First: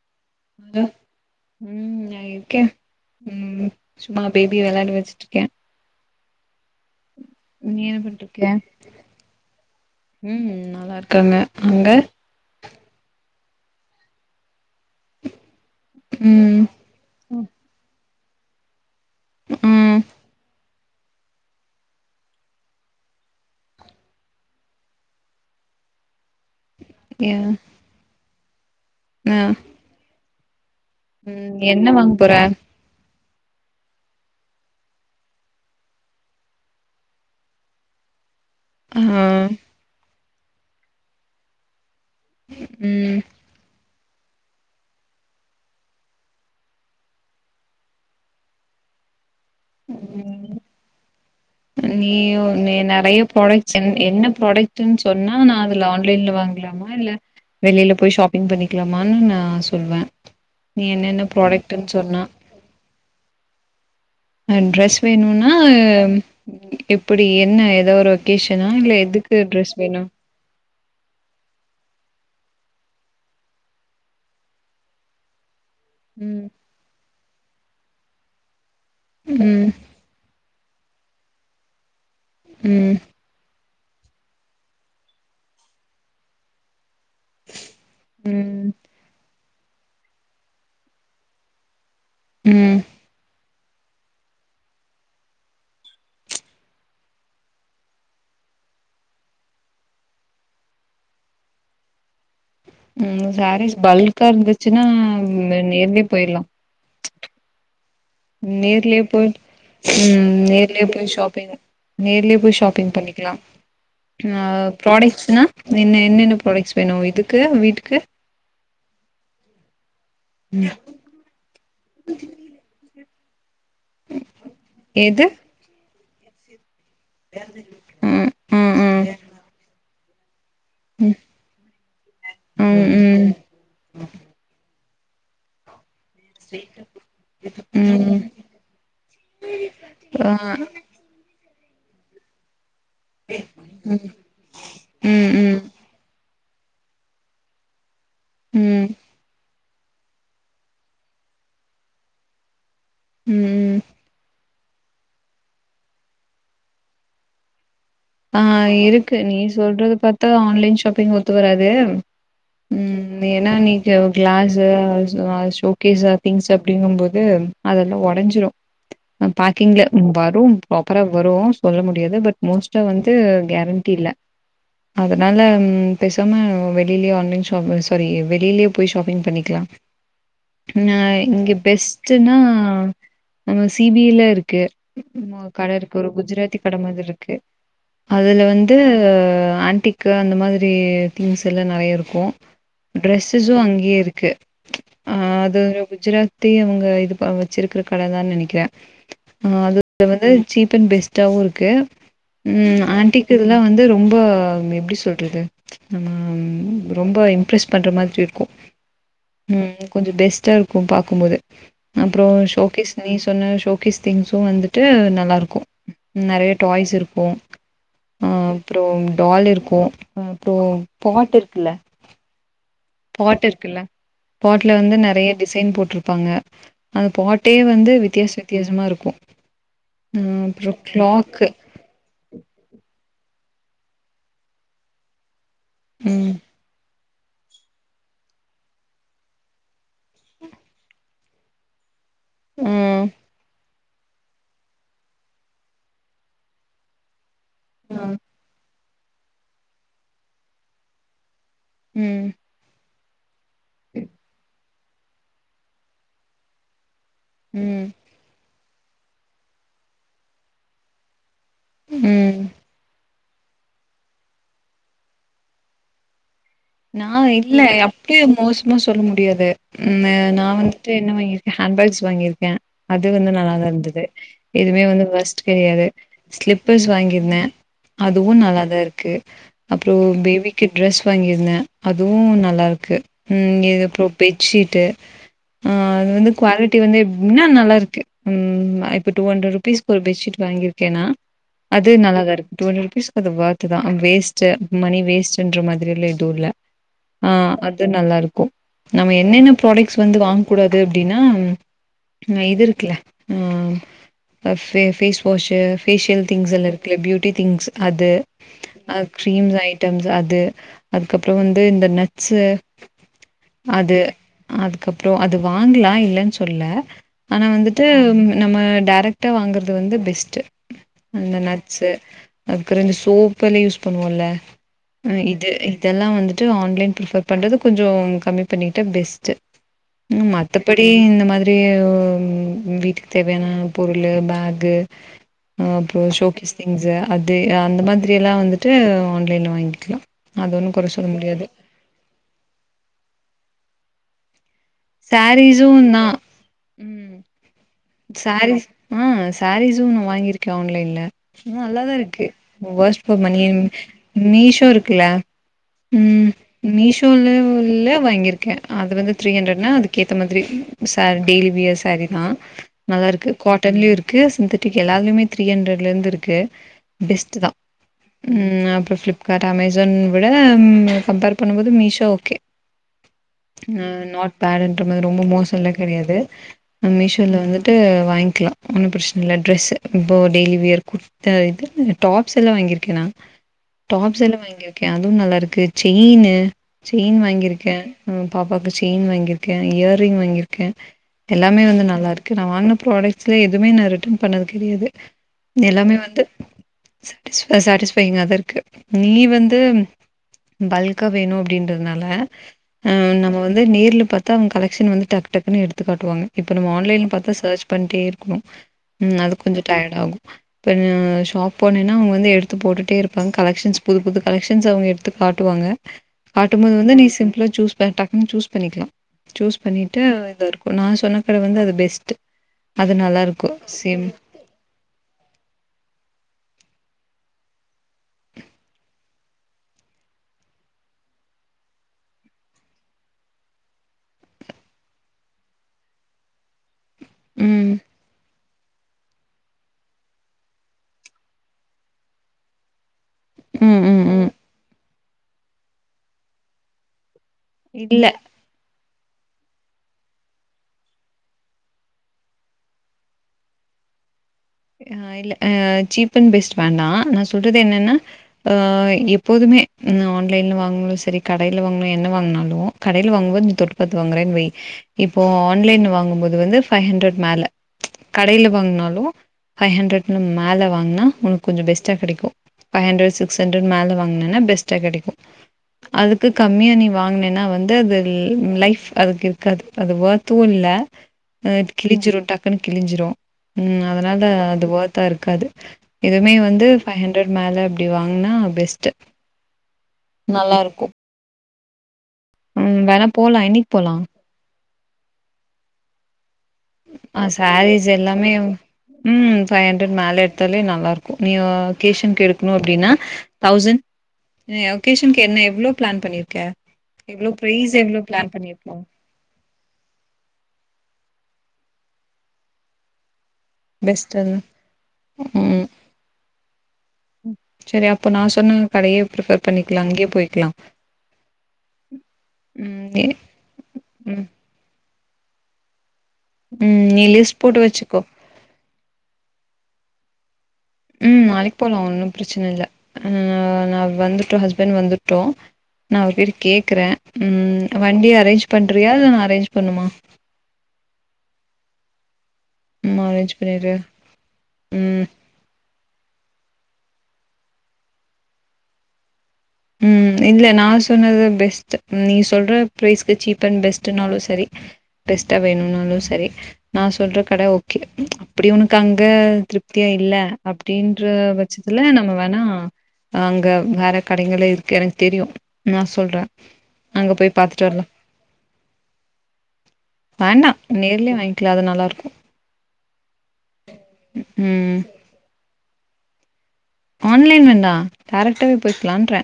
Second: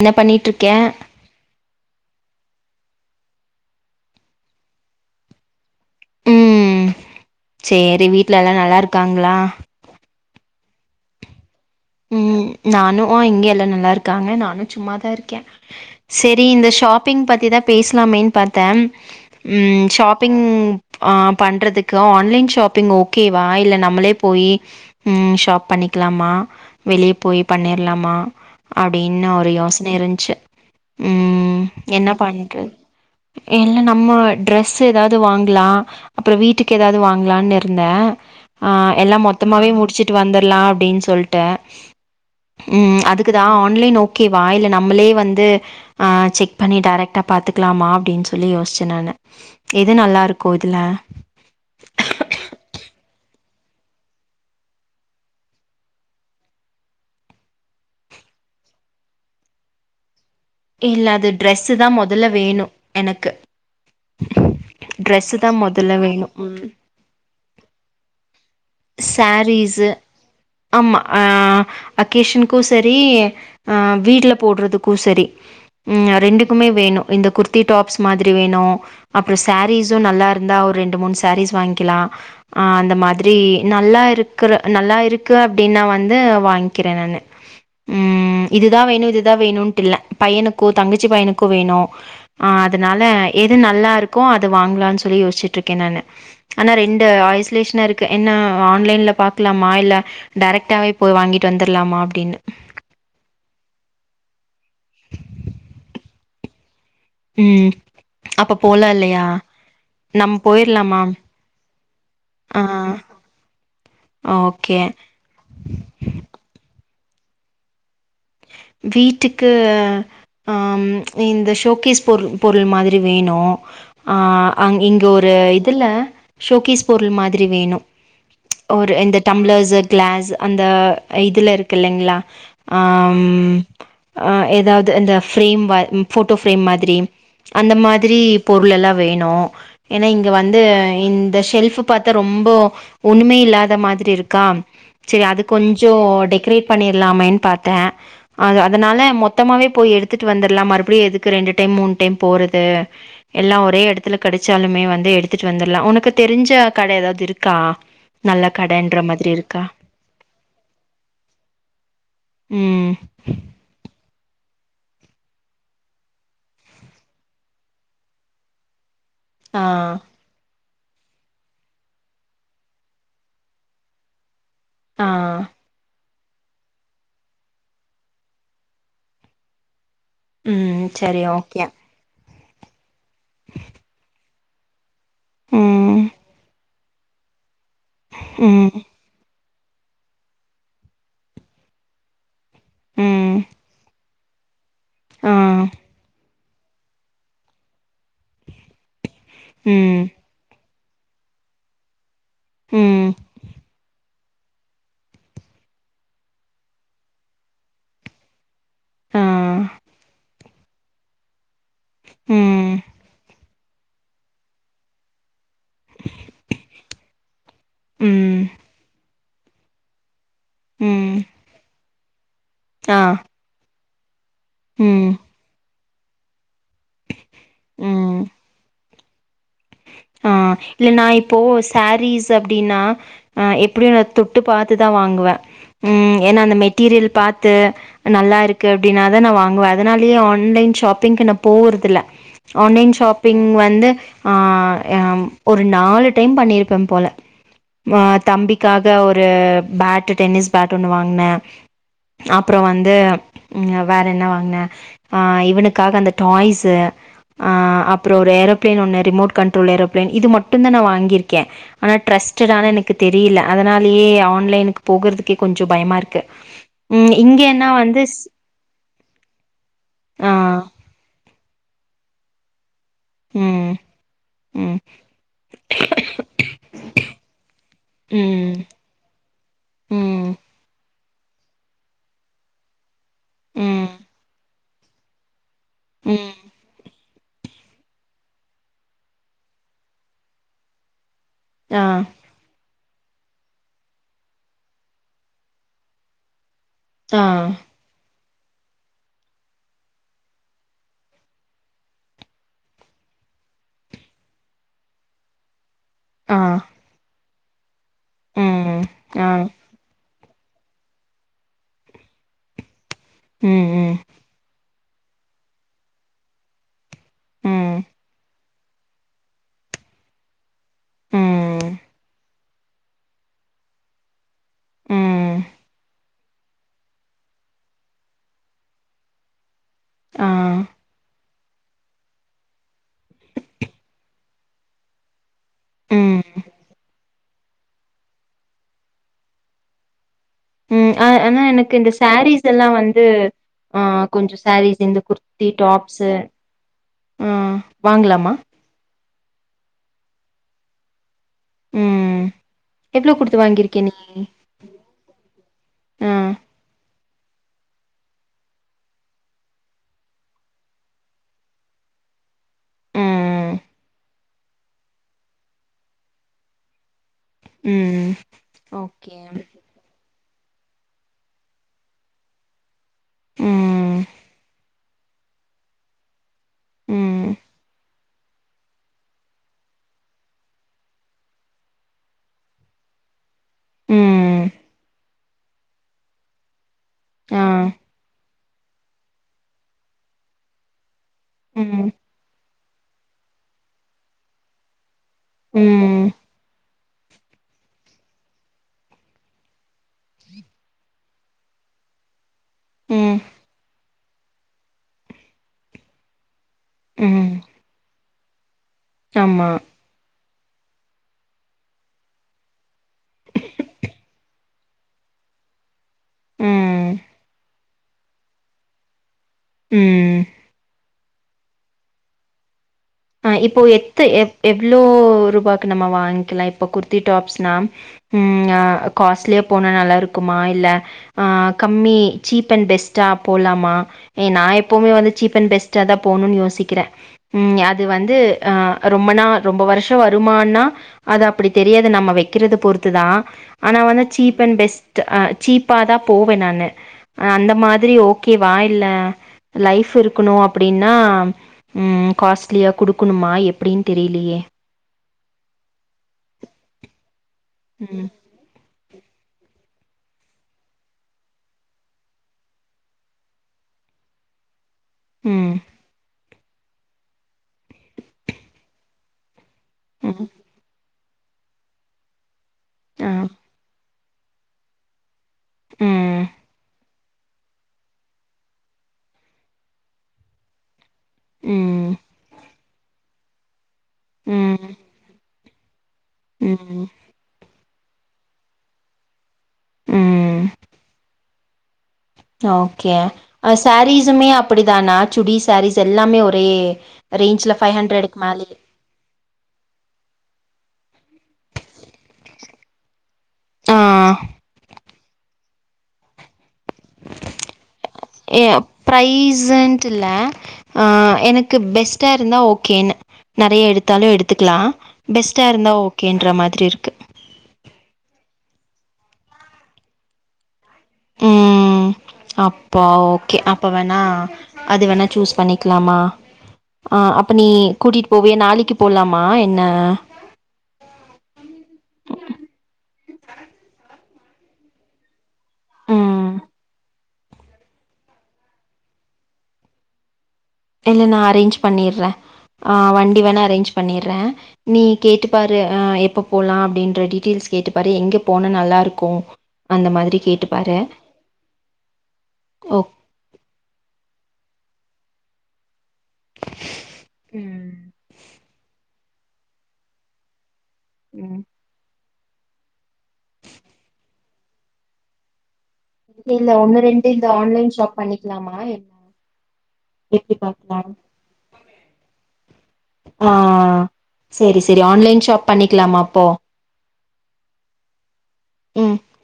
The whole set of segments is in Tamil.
என்ன பண்ணிட்ருக்கே ஹலோ உம் சும்மா பேபிய வெளாட வச்சிட்டு இருக்கேன் உம் என்ன சேரி வீட்ல பண்ட்ருக்க எல்லா நல்லா இருக்காங்களா ம் நல்லா இருக்கெங்க உம் நானு ஆஹ் இங்க வீட்ல நல்லா இருக்காங்க நானும் சும்மா தான் இருக்கேன் சேரி ம் இந்த ஷாப்பிங் பத்தி ம் தான் பேஸ்லாமேன் பாத்தேம் உம் ம் ஷாப்பிங் ஆஹ் பண்றதுக்கு ஆன்லெய்ன் ஷாப்பிங் ஓகேவா இல்ல நம்மளே போய் உம் ஷாப் பண்ணிக்கலாமா வெளியே ஏ போய் பண்ணிற்லாமா அப்டின்னு ஒரு யோஸ்ன இருஞ்ச்சி உம் என்ன வாங்க போற இல்ல நம்ம ட்ரெஸ் ஏதாவ்து வாங்கலா அப்றோ வீட்டுக்கு ஏதாவ்து வாங்கலான்னு இருந்தே ஆஹ் ஆ எல்லாம் மொத்தமாவே முடிச்சிட் டு வந்துற்லா அப்டின் சொல்டே உம் ம் அதுக்குதான் ஆன்லெய்ன் ஓ கேவா இல்ல நம்மளே வந்து ஆஹ் செக் பண்ணி டேரெக்ட்டா பாத்துக்லாமா அப்டின் சொல்லி யோஸ்சே நானு எது நல்லா இருக்கு ம் இதுல நீயு நீ நறைய ப்ரோடெக்ட்ஸ் சென் என்ன ப்ரோடெக்ட்டுன்னு சொன்னா நா அதுல ஆன்லெய்ன்ல வாங்லாமா இல்ல வெளிலெ போய் ஷாப்பிங் பண்ணிக்கலாமான்னு நா சொல்வேன் இல்ல அது ட்ரெஸ் தான் முதல்ல வேணும் எனக்கு ட்ரெஸ் தான் முதல்ல வேணும் ம் எப்படி என்ன ஏதோ ஒரு பேஷனா இல்ல எதுக்கு ட்ரெஸ் சாரீஸு வேணும் ஆமா அஹ அகேஷனுக்கும் சரி அஹ வீடுல போடுறதுக்கும் சரி ம் ரெண்டுக்குமே வேணும் இந்த குர்த்தி டாப்ஸ் மாதிரி வேணும் அப்புறம் ம் சாரீஸும் நல்லா இருந்தா ஒரு ஒரு ரெண்டு மூணு சேரீஸ் வாங்கிக்கலாம் ஆஹ் அந்த ம் மாதிரி நல்லா இருக்கற நல்லா இருக்கு அப்படின்னா வந்து வாங்கி இருக்கிறேன் நானு உம் ம் இதுதான் வேணும் இதுதான் வேணும் இல்ல பையனுக்கும் தங்கச்சி பையனுக்கும் வேணும் அ ம் அதுனால எது நல்லா இருக்கோ அது வாங்கலாம்னு சொல்லி யோசிச்சுட்டு இருக்கே நானு ஆனா ரெண்டுஆய்ஸ்லேஷனா இருக் என்ன ஆன்லைன்ல பாக்லாமா இல்ல டைரக்டாவே போய் வாங்கிட்டு வந்துரலாமா அப்டின்னு ம் சாரீஸ் பல்கா இருந்துச்சுன்னா நேர்யே போயிர்லா ம் அப்ப போலா நேர்லே இல்லையா போயி ம் நம்ம நேர்லே போயிரலாமா போயி ஷாப்பிங் நேர்லே போய் ஆ ஷாப்பிங் பண்ணிக்லா ஓகே ப்ராடக்ட்ஸ்னா என்னன்ன ப்ராடக்ட்ஸ் வேணு இதுக்கு வீட்டுக்கு வீட்டுக்கு அ இந்த ஷோக்கேஸ் பொரு பொருள் மாதுரி அது வேணு ஆ அங் இங்க எது ஒரு இதுல்ல ஷோக் பொருள் மாதுரி வேணு ம் ம் ஒரு ம் இந்த டம்ளர்ஸு க்ளாஸ் அந்த ம் இதுல இருக்கு இல்லைங்ளா ம் எதாவ்து து இந்த ஃப்ரேம் போட்டோ ஃப்ரேம் மாதுரி அந்த ம் மாதுரி ம் பொருள் எல்லா வேணு ஏன்னா இங்க வந்து இந்த ஷெல்ஃப் இப்ப பாத்தா ரொம்பொ ஒன்னுமே இல்லாத ஆ மாத்ரி இருக்கா சரி ம் அது ம் கொஞ்சோ டெக் க்ரி பண்ணிற்லாமேன் பாத்த அது ம் ம் அதனால மொத்தமாவே போய் எடுத்துட்டு வந்தற்லா மறுபடியு எதுக்கு ரெண்டு டைம் மூண் டைம் போறது எல்லா ம் ஒரே எடத்துல கடச் சாலுமே வந்து எடுத்துட்டு வந்துடலா உனக்கு தெரிஞ்ச கட எதாது இருக்கா அ நல்ல கடன்ற இருக்கு மாதிரி நீ இருக்கா சொல்றது பாத்தா ஆன்லைன் ஷாப்பிங் ஒத்து வராது ம் நேன்னா நீட்டு க்ளாஸு ஆ ஷோகேஷ அ திங்ஸு அப்டிங்கும்போது அதல்லா ஒடஞ்சிடு அ ஆ பாக்கிங்ள ம் வரு ஃப்ராப்பரா வரு சொல்ல முடியாது பட் மோஸ்ட் டா வந்து கேரண்டி இல்ல ஆ அதனால ம் பேசாம வெளியில்யே ஆன்லைன் ஷாப்பு சோரி வெளியிலே போய் ஷாப்பிங் பண்ணிக்லா ம் நா சரி இங்க ஓகே பெஸ்ட்டுன்னா நம்ம சி பி ல இருக் க்கு உம் ஒரு கட ம் இருக்கு ஒரு குஜராத்தி கட மாதிரி இருக்கு அதுல ம் வந்து ஆண்டிக்கு அந்த மாதிரி திங்ஸ் எல்லா நெறையா இருக்கு ம் ட்ரெஸ்ஸஸு அங்கேயே இருக்கு அ ஆ அது ஒரு குஜராத் தி இவங்க இது ப வச்சிருக்கிற கடதா நெனைக்கிற ஆ ம் அதுல வந்து சீப் பன் பெஸ்ட்டாவு இருக்கு உம் ம் ஆண்டிக்கு இதெல்லா வந்து ரொம்ப ஆ நா எப்டி சொல்றது நம்ம ம் ரொம்ப இம்ப்ரெஸ் பண்ற மாதிரி இருக்கு ஆ உம் கொஞ்ச பெஸ்ட்டா இருக் கு பாக்கும்போது அப்பற ம் ஷோகேஸ் நீ சொன்ன ஷோ ஷோக்கேஸ் திங்ஸு வந்துட்டு நல்லாருக்கு நெறைய டாய்ஸ் இருக்கு கு அ ம் அப்புற டால் இருக்கு ஆ அப்றோ ம் பாட் இருக்குல்ல ஆ பாட் இருக்குல்ல பாட்ல வந்து ம் நிறைய டிசைன் போட்ருக் பாங்க அந்த பாட்டே வந்து ம் வித்தியாச வித்தியாசமா இருக் கோ ஆ இல்ல நா இப்போ சா ரிஸ் அப்படின்னா அ எப்படியு நா தொட்டு பாத்துதா வாங்குவே உம் ம் ஏன்னா அந்த மெட்டீரியல் பாத்து நல்லா இருக்கு அப்படின்னாதா நா வாங்குவே அதனாலயே ஆன்லைன் ஷாப்பிங்க்கு நா போர்தில்ல ஆன்லைன் ம் ஷாப்பிங் வந்து ஆ ஆ ஒரு நாலு டைம் பண்ணியிருப்பே போல மா ம் தம்பிக்கா த ஒரு பேட் டென்னிஸ் பேட் ஒண்ணு வாங்குன அப்றோ வந்து ம் வேற என்ன வாங்குன ஆ இவனுக்காக அந்த டாய்ஸ்சு ஆ ம் அப்றோ ஒரு ஏரோ ப்ளேன் ஒன்னு ரிமோட் கண்ட்ரோல் ஏரோபிளேன் இது மட்டுதா நா வாங்கியிரு கே ஆனா ம் ட்ரஸ்ட்டானு எனக்கு தெரி ரில அதனாலயே ஆன்லைனுக்கு போகறத்துக்கே கொஞ்சோ பயமாருக்கு நா இல்ல அப்டே மோசமா சொல்ல முடியாது ம்மு ஆ நா வந்துட்டு என்ன வாங்கிருக்கே ஹேண்ட் பேக்ஸ் வாங்கிருக்கே அது வந்து நல்லா ம் தாருந்தது ம் எதுமே வந்து ஒர்ஸ்ட் கெடையாது ஸ்லீப்பர்ஸ் வாங்கிருந்தே அதுவு ம் நல்லாதாருக்கு அப்றோ ம் பேபிக்கு ட்ரெஸ் வாங்கிருந்தே அதுவு நல்லாருக்கு ம் இது அப்றோ பெட்ஷீட் ட்டு ஆ அது வந்து ம் குவாலிட்டி வந்து இன்னு நல்லாருக்கு ம் இப்ப டூ ஹண்ட்ரட் ருபீஸ்கு ஒரு பெட்ஷீட் வாங்கிருக்கேன்னா ஆ அது நல்லா தாருக்கு டூ ஹண் [unintelligible] அது வோர்த் தா வேஸ்ட்டு மணி வேஸ்ட்டுன்ற மாதிரிலா எதுவு இல்ல ஆ அது நல்லாருக்கு நம்ம என்னென்ன ப்ராடக்ட்ஸ் வந்து வாங் கூடாது அப்டின்னா இது இருக்கு இல்ல ஃபே ஃபேஸ் வாஷூ ஃபேஷியல் ஆ திங்ஸ்லா இருக்குல [unintelligible] அது ஆ கிரீம்ஸ் ஐட்டம்ஸ் அது அது அதுக்கப்ப ற வந்து இந்த நட்ஸு ம் ம் அது அ அதுக்கப்ற அது வாங்கலா இல்லன்னு சொல் ல ஆனா ம் வந்துட்டு நம்ம டேரெக்ட்டா வாங்றது வந்து ஃபெஸ்ட்டு அந்த ம் நட்ஸு அதுக்கற இந்த சோப்பெல்லா யூஸ் பண்ணுவோல ஆ ம் இது லா வந்துட்டு ஆன்லைன் பிஃபர் பண்றது கொஞ்சோ கம்மி பண்ணிட்டா ஃபெஸ்ட்டு ஆ உம் மத்தபடி இந்த மாதிரி ம் வீட்டுக்கு தேவையான பொருள் பகு அப்போ ம் ஷோகேஸ் திங்ஸ் அது அந்த மாதிரி எல்லா வந்துட்டு ஆன்லைன்ல வாங்கிக்கலாம் அது ஒன் உம் ஆனா எனக்கு இந்த சாரீஸ் எல்லாம் வந்து ஆ கொஞ்சம் சாரீஸ் இந்த குர்த்தி சாரீஸு டாப்ஸ் தா ம் ஆ வாங்களலாமா சாரீஸ் ஆ சாரீஸும் நா வாங்கியிருக்கே ஆன்லைன்ல நல்லாதா ம் இருக்கு ஒர்த் எவ்ளோ ஃபார் மணி குடுத்து வாங்கிருக்க நீ மீஷோ இருக்குல்ல ஆ உம் மீஷோ உள்ள உள்ள வாங்கியிருக்கே அது வந்து த்ரீ ஹண்ட்ரட்னா அதுக்கு எத்த மாதிரி ச டெய்லி வியர் சாரீ தான் நல்லா இருக்கு ம் காட்டன்லயும் இருக்கு சிந்தட்டிக் எல்லாமே த்ரீ ஹண்ட்ரட்ல இருந்து இருக்கு பெஸ்ட்ட் தா ம் அப்புறம் ஓகே ஃப்ளிப்கார்ட்ட் அமேசான் விட கம்பேர் பண்ணும்போது மீஷோ ஓகே அ ம் நாட் பேட் ரொம்ப மோசம்ல்லா கிடையாது ஆ ம் மிசோலா வந்து வாங்கிக்கலா ஒன்னும் பிரச்சனை இல்ல டிரரஸ் இப்போ டெய்லி வியர் கூர்த்தா டாப்ஸ் எல்லா வாங்கியிருக்கே நா டாப்ஸ் எல்லாம் ம் வாங்கி இருக்கேன் அதுவும் நல்லா இருக்கு செயின்னு செயின் ஆ வாங்கியிருக்கே பாப்பாவுக்கு செயின் வாங்கியிருக்கே இயரிங் வாங்கியிருக்கே எல்லாமே வந்து ம் நல்லா இப்ப நா வாங்ன ப்ராடக்ஸ்ல எதுவுமே நா ரிட்டன் பண்ணது கிடையாது எல்லாமே ம் வந்து சாட்டிஸ்பையிங்காக தா இருக்கு நீ வந்து பல்க்கா வேணும் அப்படின்றதுனாலா ஆ ம் நம்ம வந்து நேரில்ல பார்த்தா அவங்க கலெக்ஷன் வந்து டக்கு டக்குன்னு எடுத்து காட்டுவாங்க இப்ப நம்ம ஆன்லைன்ல ம் பாத் பண்ணிட்டே இருக்கணும் உம் அது ஆமா கொஞ்சம் டயர்ட் ஆகும் இப்ப ஷாப் போனேன்னா அவங்க வந்து எடுத்து போட்டுட்டே இருப்பாங்க கலெகஷன்ஸ் புது புது கலெக்ஷன்ஸ் அவங்க எடுத்து காட்டுவாங்க காட்டும் போது ம் வந்து நீ சிம்பிளா சூஸ் டக்குன்ன சூஸ் பண்ணிக்கலாம் சூஸ் பண்ணிட்டு ம் இத நான் சொன்ன கட வந்து அது பெஸ் த் ஆஹ் இப்போ எத்த எ எவ்வளோ ரூபாக்கு நம்ம வாங்கிக் இப்போ குர்த்தி டாப்ஸ்னால் காஸ்ட்லியாக போனால் நல்லாிருக்குமா இல்லை கம்மி சீப் அண்ட் பெஸ்ட்டா போலாமா நான் எப்போவுமே வந்து சீப் அண்ட் பெஸ்ட்டாக தான் போகணுன்னு யோசிக்கி உம் ம் வந்து ரொம்பனா ரொம்ப வருஷம் வருமானா அது அப்படி தெரியாது நம்ம வைக்கிறத தான் ம் ஆனா ம் வந்து ம் சீப் அண்ட் பெஸ் ஆஹ் சீப்பாதான் போவேன் நானு அந்த மாதிரி இல்ல ஓகேவா இல்ல லைப் இருக்கணும் அப்படின்னா உம் ஸ்லியா கொடுக்கணுமா எப்படின்னு தெரியலையே இல்ல சீப் அண்ட் பெஸ்ட் வேண்டா ட்டுது என்னன்னா ம் அஹ எப்போதுமே ஆன்லைன்ல வாங்நாளும் சரி கடையில வாங்னு என்ன வாங்னாலும் கடையில வாங்கும்போது தொட்டுப்பாத்து வாங்குறேன்னு வை இப்போ ம் ஆன்லைன் வாங்கும்போது இதுவந்து பைவ் ஹண்டரட் மேல கடில வாங்கினாலும் ஃபைவ் ஹ்ன்ரட்னு ம் மேல வாங்கின உங்களுக்கு கொஞ்ச பெ்ஸ்டா கிடைக்கும் பைவ் ஆ ஹண்டர் சிக் ஹண்டர் மேல என்னா பெஸ்டா கிடைக் ம் அதுக்கு கம்மியா நீ வாங்கினேன்னா வந்து அது லைஃப் அதுக்கு இருக்காது அது வர்த்து இல்ல ம் கிழிஞ்சிரும் டக்குன்னு கிழிஞ்சிரும் உம் அதனால ம் அதுவதா இருக்காது இதுமே வந்து ம் ஃபைவ் ஹண்ட்ரட் மேல அப்படி வாங்கனா பெஸ்ட் ம் நல்லா இருக்கும் ஓகே என்னைக்கு போலா சாரீஸ்ஸுமே அப்படி [unintelligible] சுடி சாரிஸ் எல்லாமே ஒருத்த ஆஹ் சாரீஸ் எல்லாமே மேலயே உம் ஃபைவ் ஹண்டரெட் மேல எடுத்தால நம் நல்லா இருக்கும் நீ கேஷன் எடுக்கணும் அப்படின்னா ஆ தோஸண்ட் ஓகேசன் என்ன எவ்ளோ பிளான் பண்ணியிருக்கன் ஏய் பிரைஸ்ண்டு இல்ல ஆஹ் எனக்கு பெஸ்ட்டா இருந்தா ஓகேன்னு நறயா எடுத்தாலும் பெஸ்ட்டுன்னு எடுத்துக்கலாம் பெஸ்ட்டா ம் இருந்தா ஓகேன்ற மாதிரி இருக்கு சரி அப்போ நான் சொன்னன் கடையே பிரிஃபர் பண்ணிக்கலாம் அங்கேயே போயிக்கலாம் உம் அப்போ நீ- ஓகே அப்ப வேணா ம் அது வேணா சூஸ் பண்ணிக்கலாமா ம் ஆஹ் அப்போ லிஸ்ட் நீ போட்டு வச்சுக்கோ கூட்டிட்டு போவியா நாளைக்கு போலாமா என்ன உம் நாளைக்கு போலாம் ஒன்னும் பிரச்சனை இல்லை நான் வந்துட்டு ஹஸ்பண்ட் வந்துருட்டு நான் அவர் ம் கிட்ட கேக்குறேன் உஹம் வண்டி அரேஞ்ச் பண்றியா இல்ல நான் அரேஞ்ச் பண்ணுமா இல்ல நான் அரேஞ்ச் பண்ணிறேன் ஆஹ் ம் வண்டி வேணா அரேஞ்ச் பண்ணிரு பண்ணிறேன் நீ ம் கேட்டு பாரு எப்போ போலாம் அப்டின்ற டீடெயில்சு கேட்டுபாறு எங்க போனா நல்லா இருக்கும் ம் இல்ல நான் சொன்னது பெஸ்ட் நீ சொல்ற ஓ ப்ரைஸ்க்கு சீப்பன்ட் பெஸ்ட்னாலும் சரி பெஸ்ட்டா வேணும்னாலு சரி நான் சொல்ற கடை ம் ஓகே அப்படி உனக்கு அங்க அங்க திருப்தியா இல்ல அப்டின்ற ம் பட்சத்துல நம்ம ஆனா அங்க வேர கடைங்களே இருக்கு எனக்கு தெரியும் இல்ல ஒன்னு ரெண்டு இந்த பாத்துட்டு ஆன்லைன் வரலா ஷாப் பண்ணிக்கலாமா என்ன எப்படி வேண்டா பாக்கலாம் நேர்லயே வாங்கிக்கலா அது நல்லாருக்கு ஆஹ் சரி சரி ம் ஆன்லைன் ஷாப் பண்ணிக்கலாமா போ ஆன்லைன் வேண்டாம் டைரக்டாவே போய்க்கலான்றே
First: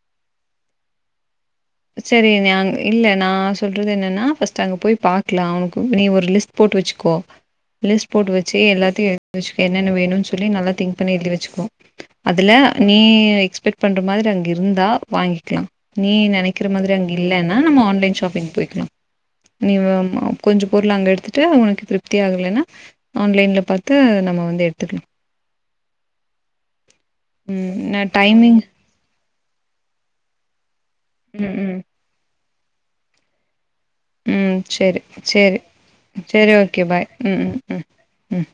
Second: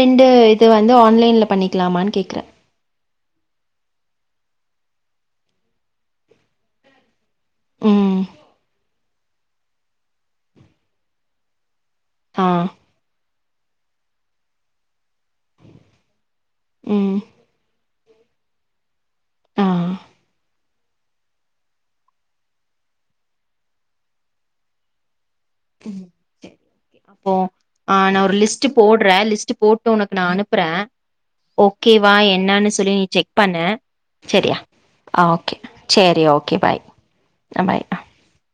ரெண்டு இது வந்து ஆன்லைன்ல பண்ணிக்கலாமான்னு சரி கேக்குறே. நான் இல்ல நான் சொல்றது என்னன்னா பர்ஸ்ட் அங்க போய் பாக்கலாம் உனக்கு நீ ஒரு லிஸ்ட் போட்டு வச்சுக்கோ லிஸ்ட் ம். போட்டு வச்சு எல்லாத்தையும் வச்சுக்க என்ன வேணுனு சொல்லி நல்லா திங்க் பண்ணி எழதி வச்சுக்கோ ஆ. அதுல நீ வெயிட் பண்ற மாதிரி அங்க இருந்தா வாங்கிக்கலாம் நீ நினைக்க இருக்கிற மாதிரி அங்க ம். இல்லலைன்னா நம்ம ஆன்லைன் ஷாப்பிங் போய்கலாம் ஆ. நீ கொஞ்சம் பொருள அங்க எடுத்துட்டு உனக்கு திருப்தி ஆகலைன்னா ஆன்லைன்ல பார்த்து நம்ம வந்து எடுத்துக்கலாம் உம் செரி பொ ம் ஹ நா ஒரு டைமிங் லிஸ்ட் போடுறே லிஸ்ட் ட் போட்டு உனக்கு நா அனுப்புற ம் ம் ஓகே வா என்னன்னு சொல்லி நீ செக் பண்ணு சரியா? உம் சேரி ஆ ஓகே. சேரி சரி சேரி ஓகே பாய் உம் உம் அ பாய். உம் உம்